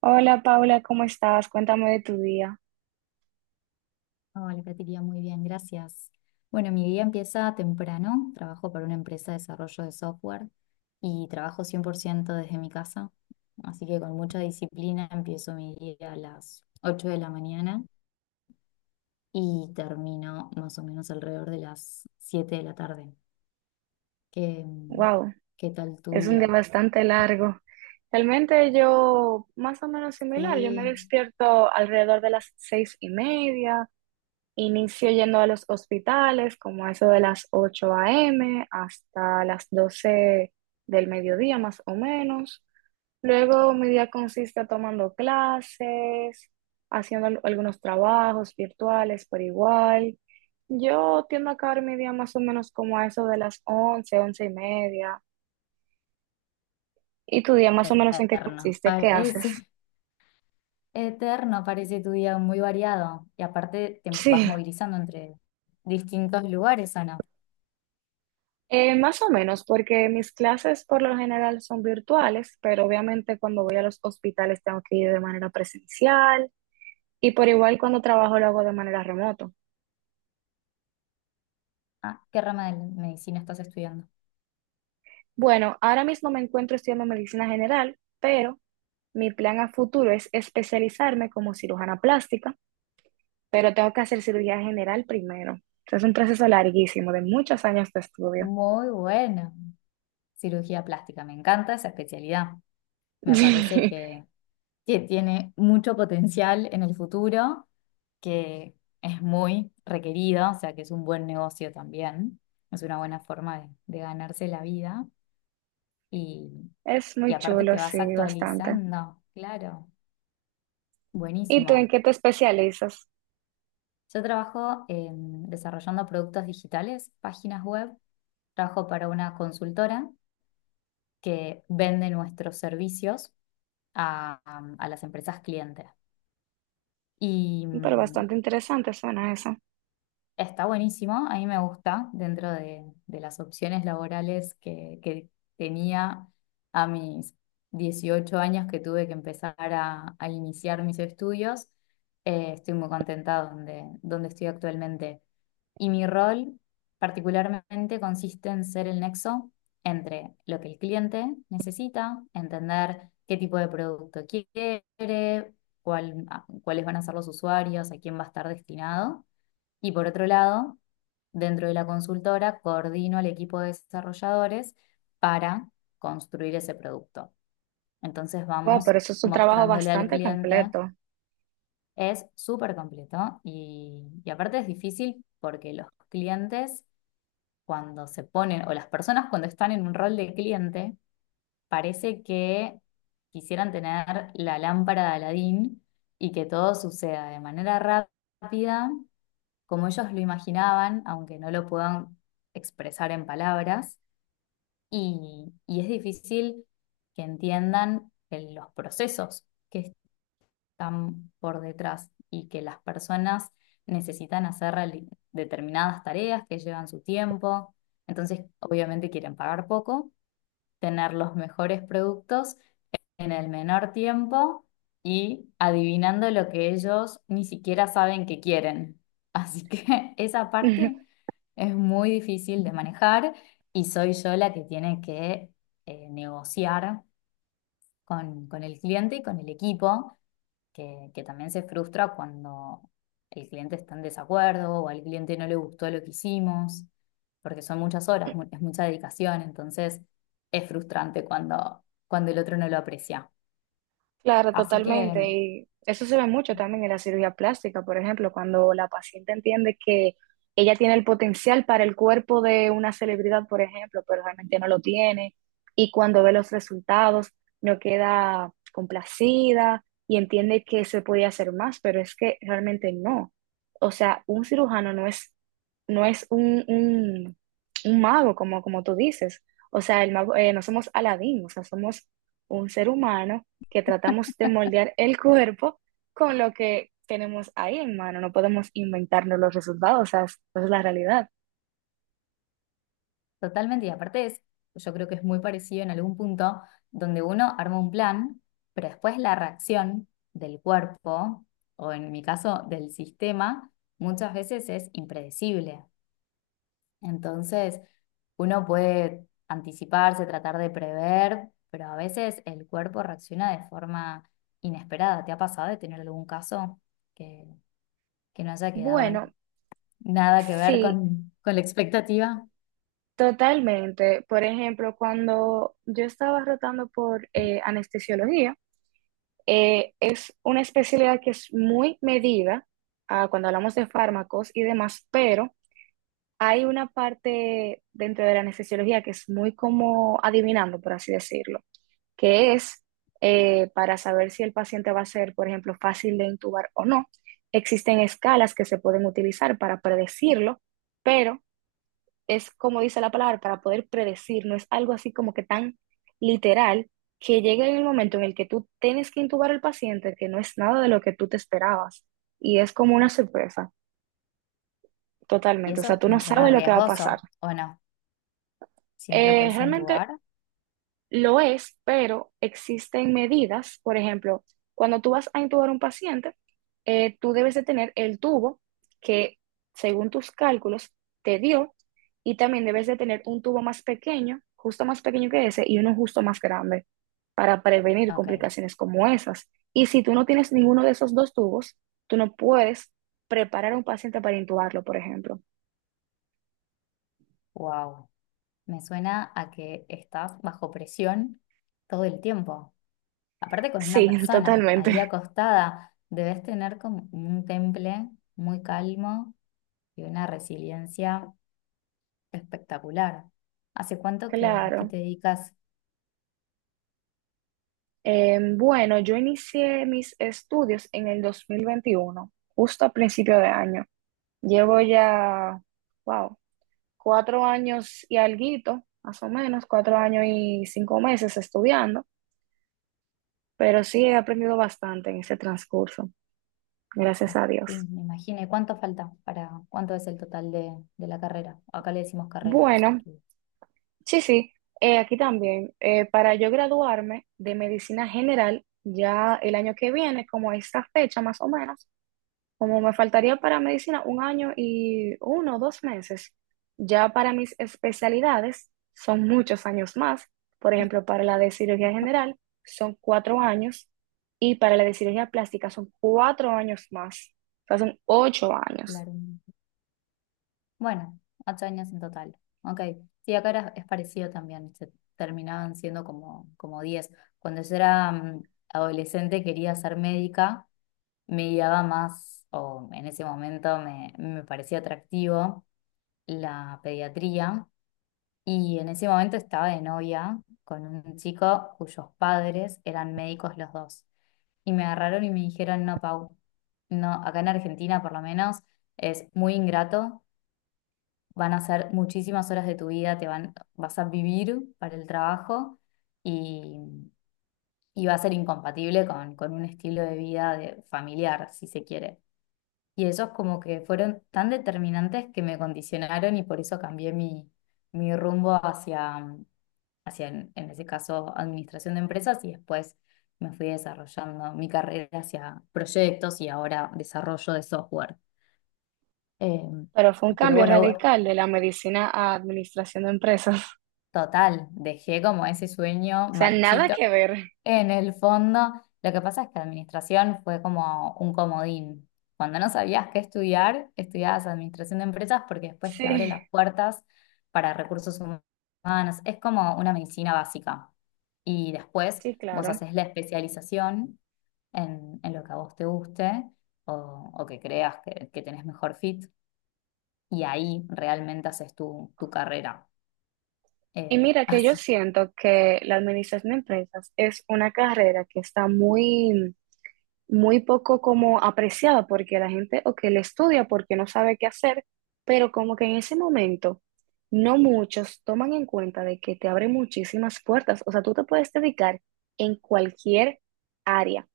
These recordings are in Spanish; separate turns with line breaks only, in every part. Hola Paula, ¿cómo estás? Cuéntame de tu día.
Hola, Catiria, muy bien, gracias. Bueno, mi día empieza temprano. Trabajo para una empresa de desarrollo de software y trabajo 100% desde mi casa. Así que con mucha disciplina empiezo mi día a las 8 de la mañana y termino más o menos alrededor de las 7 de la tarde. ¿Qué,
Wow,
qué tal tu
es un día
día?
bastante largo. Realmente yo, más o menos similar, yo me
Sí,
despierto alrededor de las 6:30, inicio yendo a los hospitales como a eso de las 8 a.m. hasta las 12 del mediodía más o menos. Luego mi día consiste tomando clases, haciendo algunos trabajos virtuales por igual. Yo tiendo a acabar mi día más o menos como a eso de las once y media. ¿Y tu día más o menos en qué
eterno,
consiste? ¿Qué haces?
parece. Eterno parece tu día muy variado y aparte te
Sí,
vas movilizando entre distintos lugares, ¿o no?
más o menos, porque mis clases por lo general son virtuales, pero obviamente cuando voy a los hospitales tengo que ir de manera presencial y por igual cuando trabajo lo hago de manera remoto.
Ah, ¿qué rama de medicina estás estudiando?
Bueno, ahora mismo me encuentro estudiando medicina general, pero mi plan a futuro es especializarme como cirujana plástica, pero tengo que hacer cirugía general primero. Es un proceso larguísimo, de muchos años de estudio.
Muy buena. Cirugía plástica, me encanta esa especialidad. Me parece que, que tiene mucho potencial en el futuro, que es muy requerida, o sea que es un buen negocio también. Es una buena forma de ganarse la vida y,
Es
y
muy
aparte
chulo,
te vas
sí, bastante.
actualizando, claro.
¿Y tú en
Buenísimo.
qué te especializas?
Yo trabajo desarrollando productos digitales, páginas web, trabajo para una consultora que vende nuestros servicios a, a las empresas clientes. Y
Pero
mm,
bastante interesante suena eso.
Está buenísimo, a mí me gusta dentro de las opciones laborales que tenía a mis 18 años que tuve que empezar a iniciar mis estudios. Estoy muy contenta donde estoy actualmente. Y mi rol particularmente consiste en ser el nexo entre lo que el cliente necesita, entender qué tipo de producto quiere, cuáles van a ser los usuarios, a quién va a estar destinado y por otro lado, dentro de la consultora, coordino al equipo de desarrolladores para construir ese producto. Entonces
Wow,
vamos
pero eso es un trabajo
mostrándole al
bastante
cliente,
completo.
es súper completo y aparte es difícil porque los clientes cuando se ponen, o las personas cuando están en un rol de cliente, parece que quisieran tener la lámpara de Aladín y que todo suceda de manera rápida como ellos lo imaginaban, aunque no lo puedan expresar en palabras, y es difícil que entiendan los procesos que están por detrás y que las personas necesitan hacer determinadas tareas que llevan su tiempo, entonces obviamente quieren pagar poco, tener los mejores productos en el menor tiempo y adivinando lo que ellos ni siquiera saben que quieren. Así que esa parte es muy difícil de manejar y soy yo la que tiene que negociar con el cliente y con el equipo, que también se frustra cuando el cliente está en desacuerdo o al cliente no le gustó lo que hicimos, porque son muchas horas, es mucha dedicación, entonces es frustrante cuando el otro no lo aprecia.
Claro,
Así
totalmente.
que
Y eso se ve mucho también en la cirugía plástica, por ejemplo, cuando la paciente entiende que ella tiene el potencial para el cuerpo de una celebridad, por ejemplo, pero realmente no lo tiene, y cuando ve los resultados no queda complacida y entiende que se podía hacer más, pero es que realmente no. O sea, un cirujano no es un mago, como, como tú dices. O sea, el mago, no somos Aladín, o sea, somos un ser humano que tratamos de moldear el cuerpo con lo que tenemos ahí en mano. No podemos inventarnos los resultados, o sea, es la realidad.
totalmente, y aparte es, yo creo que es muy parecido en algún punto donde uno arma un plan, pero después la reacción del cuerpo, o en mi caso del sistema, muchas veces es impredecible. Entonces, uno puede anticiparse, tratar de prever, pero a veces el cuerpo reacciona de forma inesperada. ¿Te ha pasado de tener algún caso que, que no haya quedado
Bueno,
nada que ver
sí,
con la expectativa?
totalmente. Por ejemplo, cuando yo estaba rotando por anestesiología, es una especialidad que es muy medida ah, cuando hablamos de fármacos y demás, pero hay una parte dentro de la anestesiología que es muy como adivinando, por así decirlo. Que es para saber si el paciente va a ser, por ejemplo, fácil de intubar o no. Existen escalas que se pueden utilizar para predecirlo, pero es como dice la palabra, para poder predecir, no es algo así como que tan literal, que llegue en el momento en el que tú tienes que intubar al paciente, que no es nada de lo que tú te esperabas. Y es como una sorpresa,
Y
totalmente. O sea,
eso
tú no
me suena
sabes lo que va a pasar.
riesgoso, ¿o no? Si no lo puedes
Realmente
entubar.
lo es, pero existen medidas, por ejemplo, cuando tú vas a intubar a un paciente, tú debes de tener el tubo que, según tus cálculos, te dio, y también debes de tener un tubo más pequeño, justo más pequeño que ese, y uno justo más grande para prevenir
Ok,
complicaciones como esas. Y si tú no tienes ninguno de esos dos tubos, tú no puedes preparar a un paciente para intubarlo, por ejemplo.
wow. Me suena a que estás bajo presión todo el tiempo. Aparte con
Sí,
una persona ahí
totalmente.
acostada, debes tener como un temple muy calmo y una resiliencia espectacular. ¿Hace cuánto que
Claro.
te dedicas?
Bueno, yo inicié mis estudios en el 2021, justo a principio de año. Llevo ya, wow, 4 años y alguito, más o menos, 4 años y 5 meses estudiando, pero sí he aprendido bastante en ese transcurso, gracias a Dios.
Sí, me imagino. ¿Y cuánto falta cuánto es el total de la carrera? Acá le decimos carrera a los
Bueno,
estudios.
sí, aquí también, para yo graduarme de medicina general, ya el año que viene, como a esta fecha más o menos, como me faltaría para medicina 1 año y 1 o 2 meses, ya para mis especialidades son muchos años más. Por ejemplo, para la de cirugía general son 4 años, y para la de cirugía plástica son 4 años más. O sea, son 8 años.
Claro. Bueno, 8 años en total. Ok. Sí, acá es parecido también. Se terminaban siendo como, diez. Cuando yo era adolescente quería ser médica, me guiaba más, o en ese momento me parecía atractivo la pediatría. Y en ese momento estaba de novia con un chico cuyos padres eran médicos los dos. Y me agarraron y me dijeron, no, Pau, no, acá en Argentina por lo menos es muy ingrato, van a ser muchísimas horas de tu vida, vas a vivir para el trabajo y, y va a ser incompatible con un estilo de vida familiar, si se quiere. Y esos como que fueron tan determinantes que me condicionaron y por eso cambié mi rumbo hacia, en ese caso, administración de empresas y después me fui desarrollando mi carrera hacia proyectos y ahora desarrollo de software. Em,
Pero fue un
pero
cambio
bueno,
radical de la medicina a administración de empresas.
total, dejé como ese sueño
O sea, nada
marchito
que ver.
en el fondo. Lo que pasa es que administración fue como un comodín. Cuando no sabías qué estudiar, estudiabas administración de empresas porque después te abre
Sí,
las puertas para recursos humanos. Es como una medicina básica. Y después
sí,
vos
claro.
haces la especialización en lo que a vos te guste o que creas que tenés mejor fit. Y ahí realmente haces tu carrera.
Y mira que yo
Así.
siento que la administración de empresas es una carrera que está muy muy poco como apreciada porque la gente o que le estudia porque no sabe qué hacer, pero como que en ese momento no muchos toman en cuenta de que te abre muchísimas puertas. O sea, tú te puedes dedicar en cualquier área.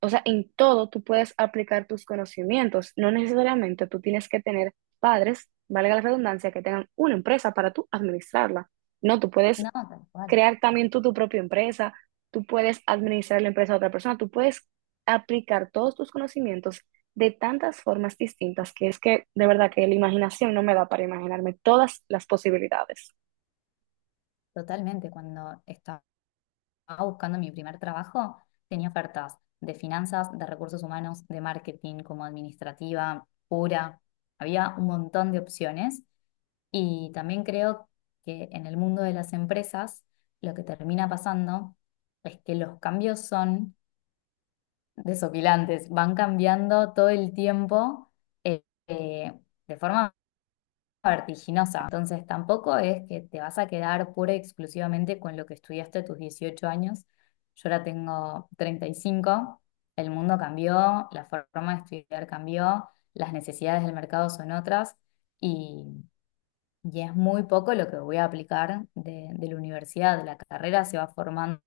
O sea, en todo tú puedes aplicar tus conocimientos. No necesariamente tú tienes que tener padres, valga la redundancia, que tengan una empresa para tú administrarla. No, tú puedes
No, tal cual.
crear también tú tu propia empresa, tú puedes administrar la empresa a otra persona, tú puedes aplicar todos tus conocimientos de tantas formas distintas que es que de verdad que la imaginación no me da para imaginarme todas las posibilidades.
Totalmente, cuando estaba buscando mi primer trabajo, tenía ofertas de finanzas, de recursos humanos, de marketing, como administrativa, pura. Había un montón de opciones y también creo que en el mundo de las empresas lo que termina pasando es que los cambios son desopilantes, van cambiando todo el tiempo, eh, eh, de forma vertiginosa. Entonces tampoco es que te vas a quedar pura y exclusivamente con lo que estudiaste a tus 18 años. Yo ahora tengo 35. El mundo cambió, la forma de estudiar cambió, las necesidades del mercado son otras y, y es muy poco lo que voy a aplicar de la universidad. La carrera se va formando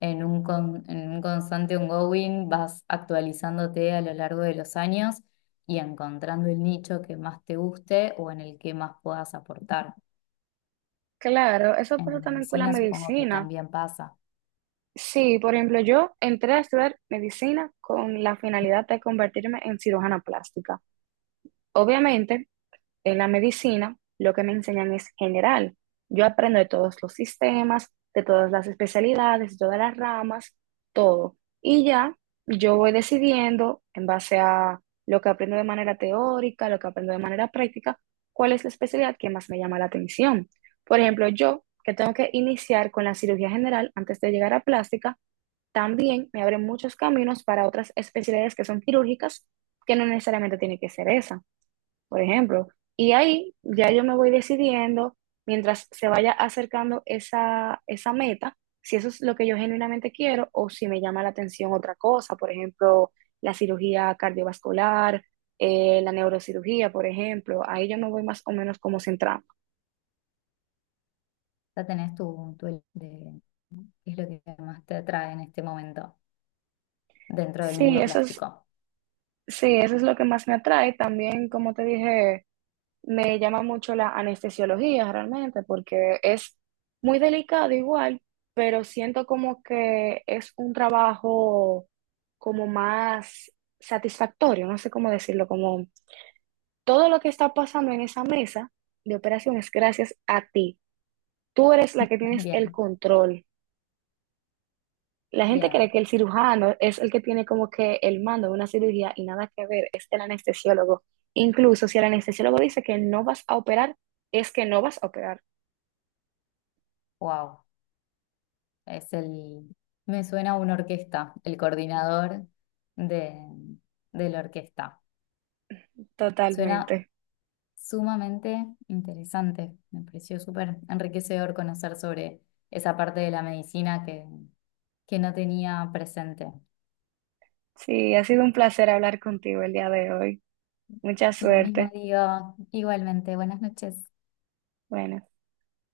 en un constante ongoing, vas actualizándote a lo largo de los años y encontrando el nicho que más te guste o en el que más puedas aportar.
Claro, eso pasa
En
también con la
medicina supongo que
medicina.
también pasa.
Sí, por ejemplo, yo entré a estudiar medicina con la finalidad de convertirme en cirujana plástica. Obviamente, en la medicina, lo que me enseñan es general. Yo aprendo de todos los sistemas, de todas las especialidades, de todas las ramas, todo. Y ya yo voy decidiendo en base a lo que aprendo de manera teórica, lo que aprendo de manera práctica, cuál es la especialidad que más me llama la atención. Por ejemplo, yo que tengo que iniciar con la cirugía general antes de llegar a plástica, también me abre muchos caminos para otras especialidades que son quirúrgicas, que no necesariamente tiene que ser esa, por ejemplo. Y ahí ya yo me voy decidiendo, mientras se vaya acercando esa meta, si eso es lo que yo genuinamente quiero o si me llama la atención otra cosa, por ejemplo, la cirugía cardiovascular, la neurocirugía, por ejemplo. Ahí yo me voy más o menos como centrando.
Ya tenés de qué es lo que más te atrae en este momento dentro del
Sí,
mundo plástico.
sí, eso es lo que más me atrae. También, como te dije, me llama mucho la anestesiología realmente, porque es muy delicado igual, pero siento como que es un trabajo como más satisfactorio, no sé cómo decirlo, como todo lo que está pasando en esa mesa de operaciones gracias a ti. Tú eres la que tienes el
Bien,
control. La gente cree
bien.
que el cirujano es el que tiene como que el mando de una cirugía y nada que ver, es el anestesiólogo. Incluso si el anestesiólogo dice que no vas a operar, es que no vas a operar.
Wow. Es el, Me suena a una orquesta, el coordinador de, de la orquesta. Suena
Totalmente.
Sumamente interesante. Me pareció súper enriquecedor conocer sobre esa parte de la medicina que no tenía presente.
Sí, ha sido un placer hablar contigo el día de hoy. Mucha
Lo mismo
suerte.
digo, igualmente, buenas noches.
Bueno.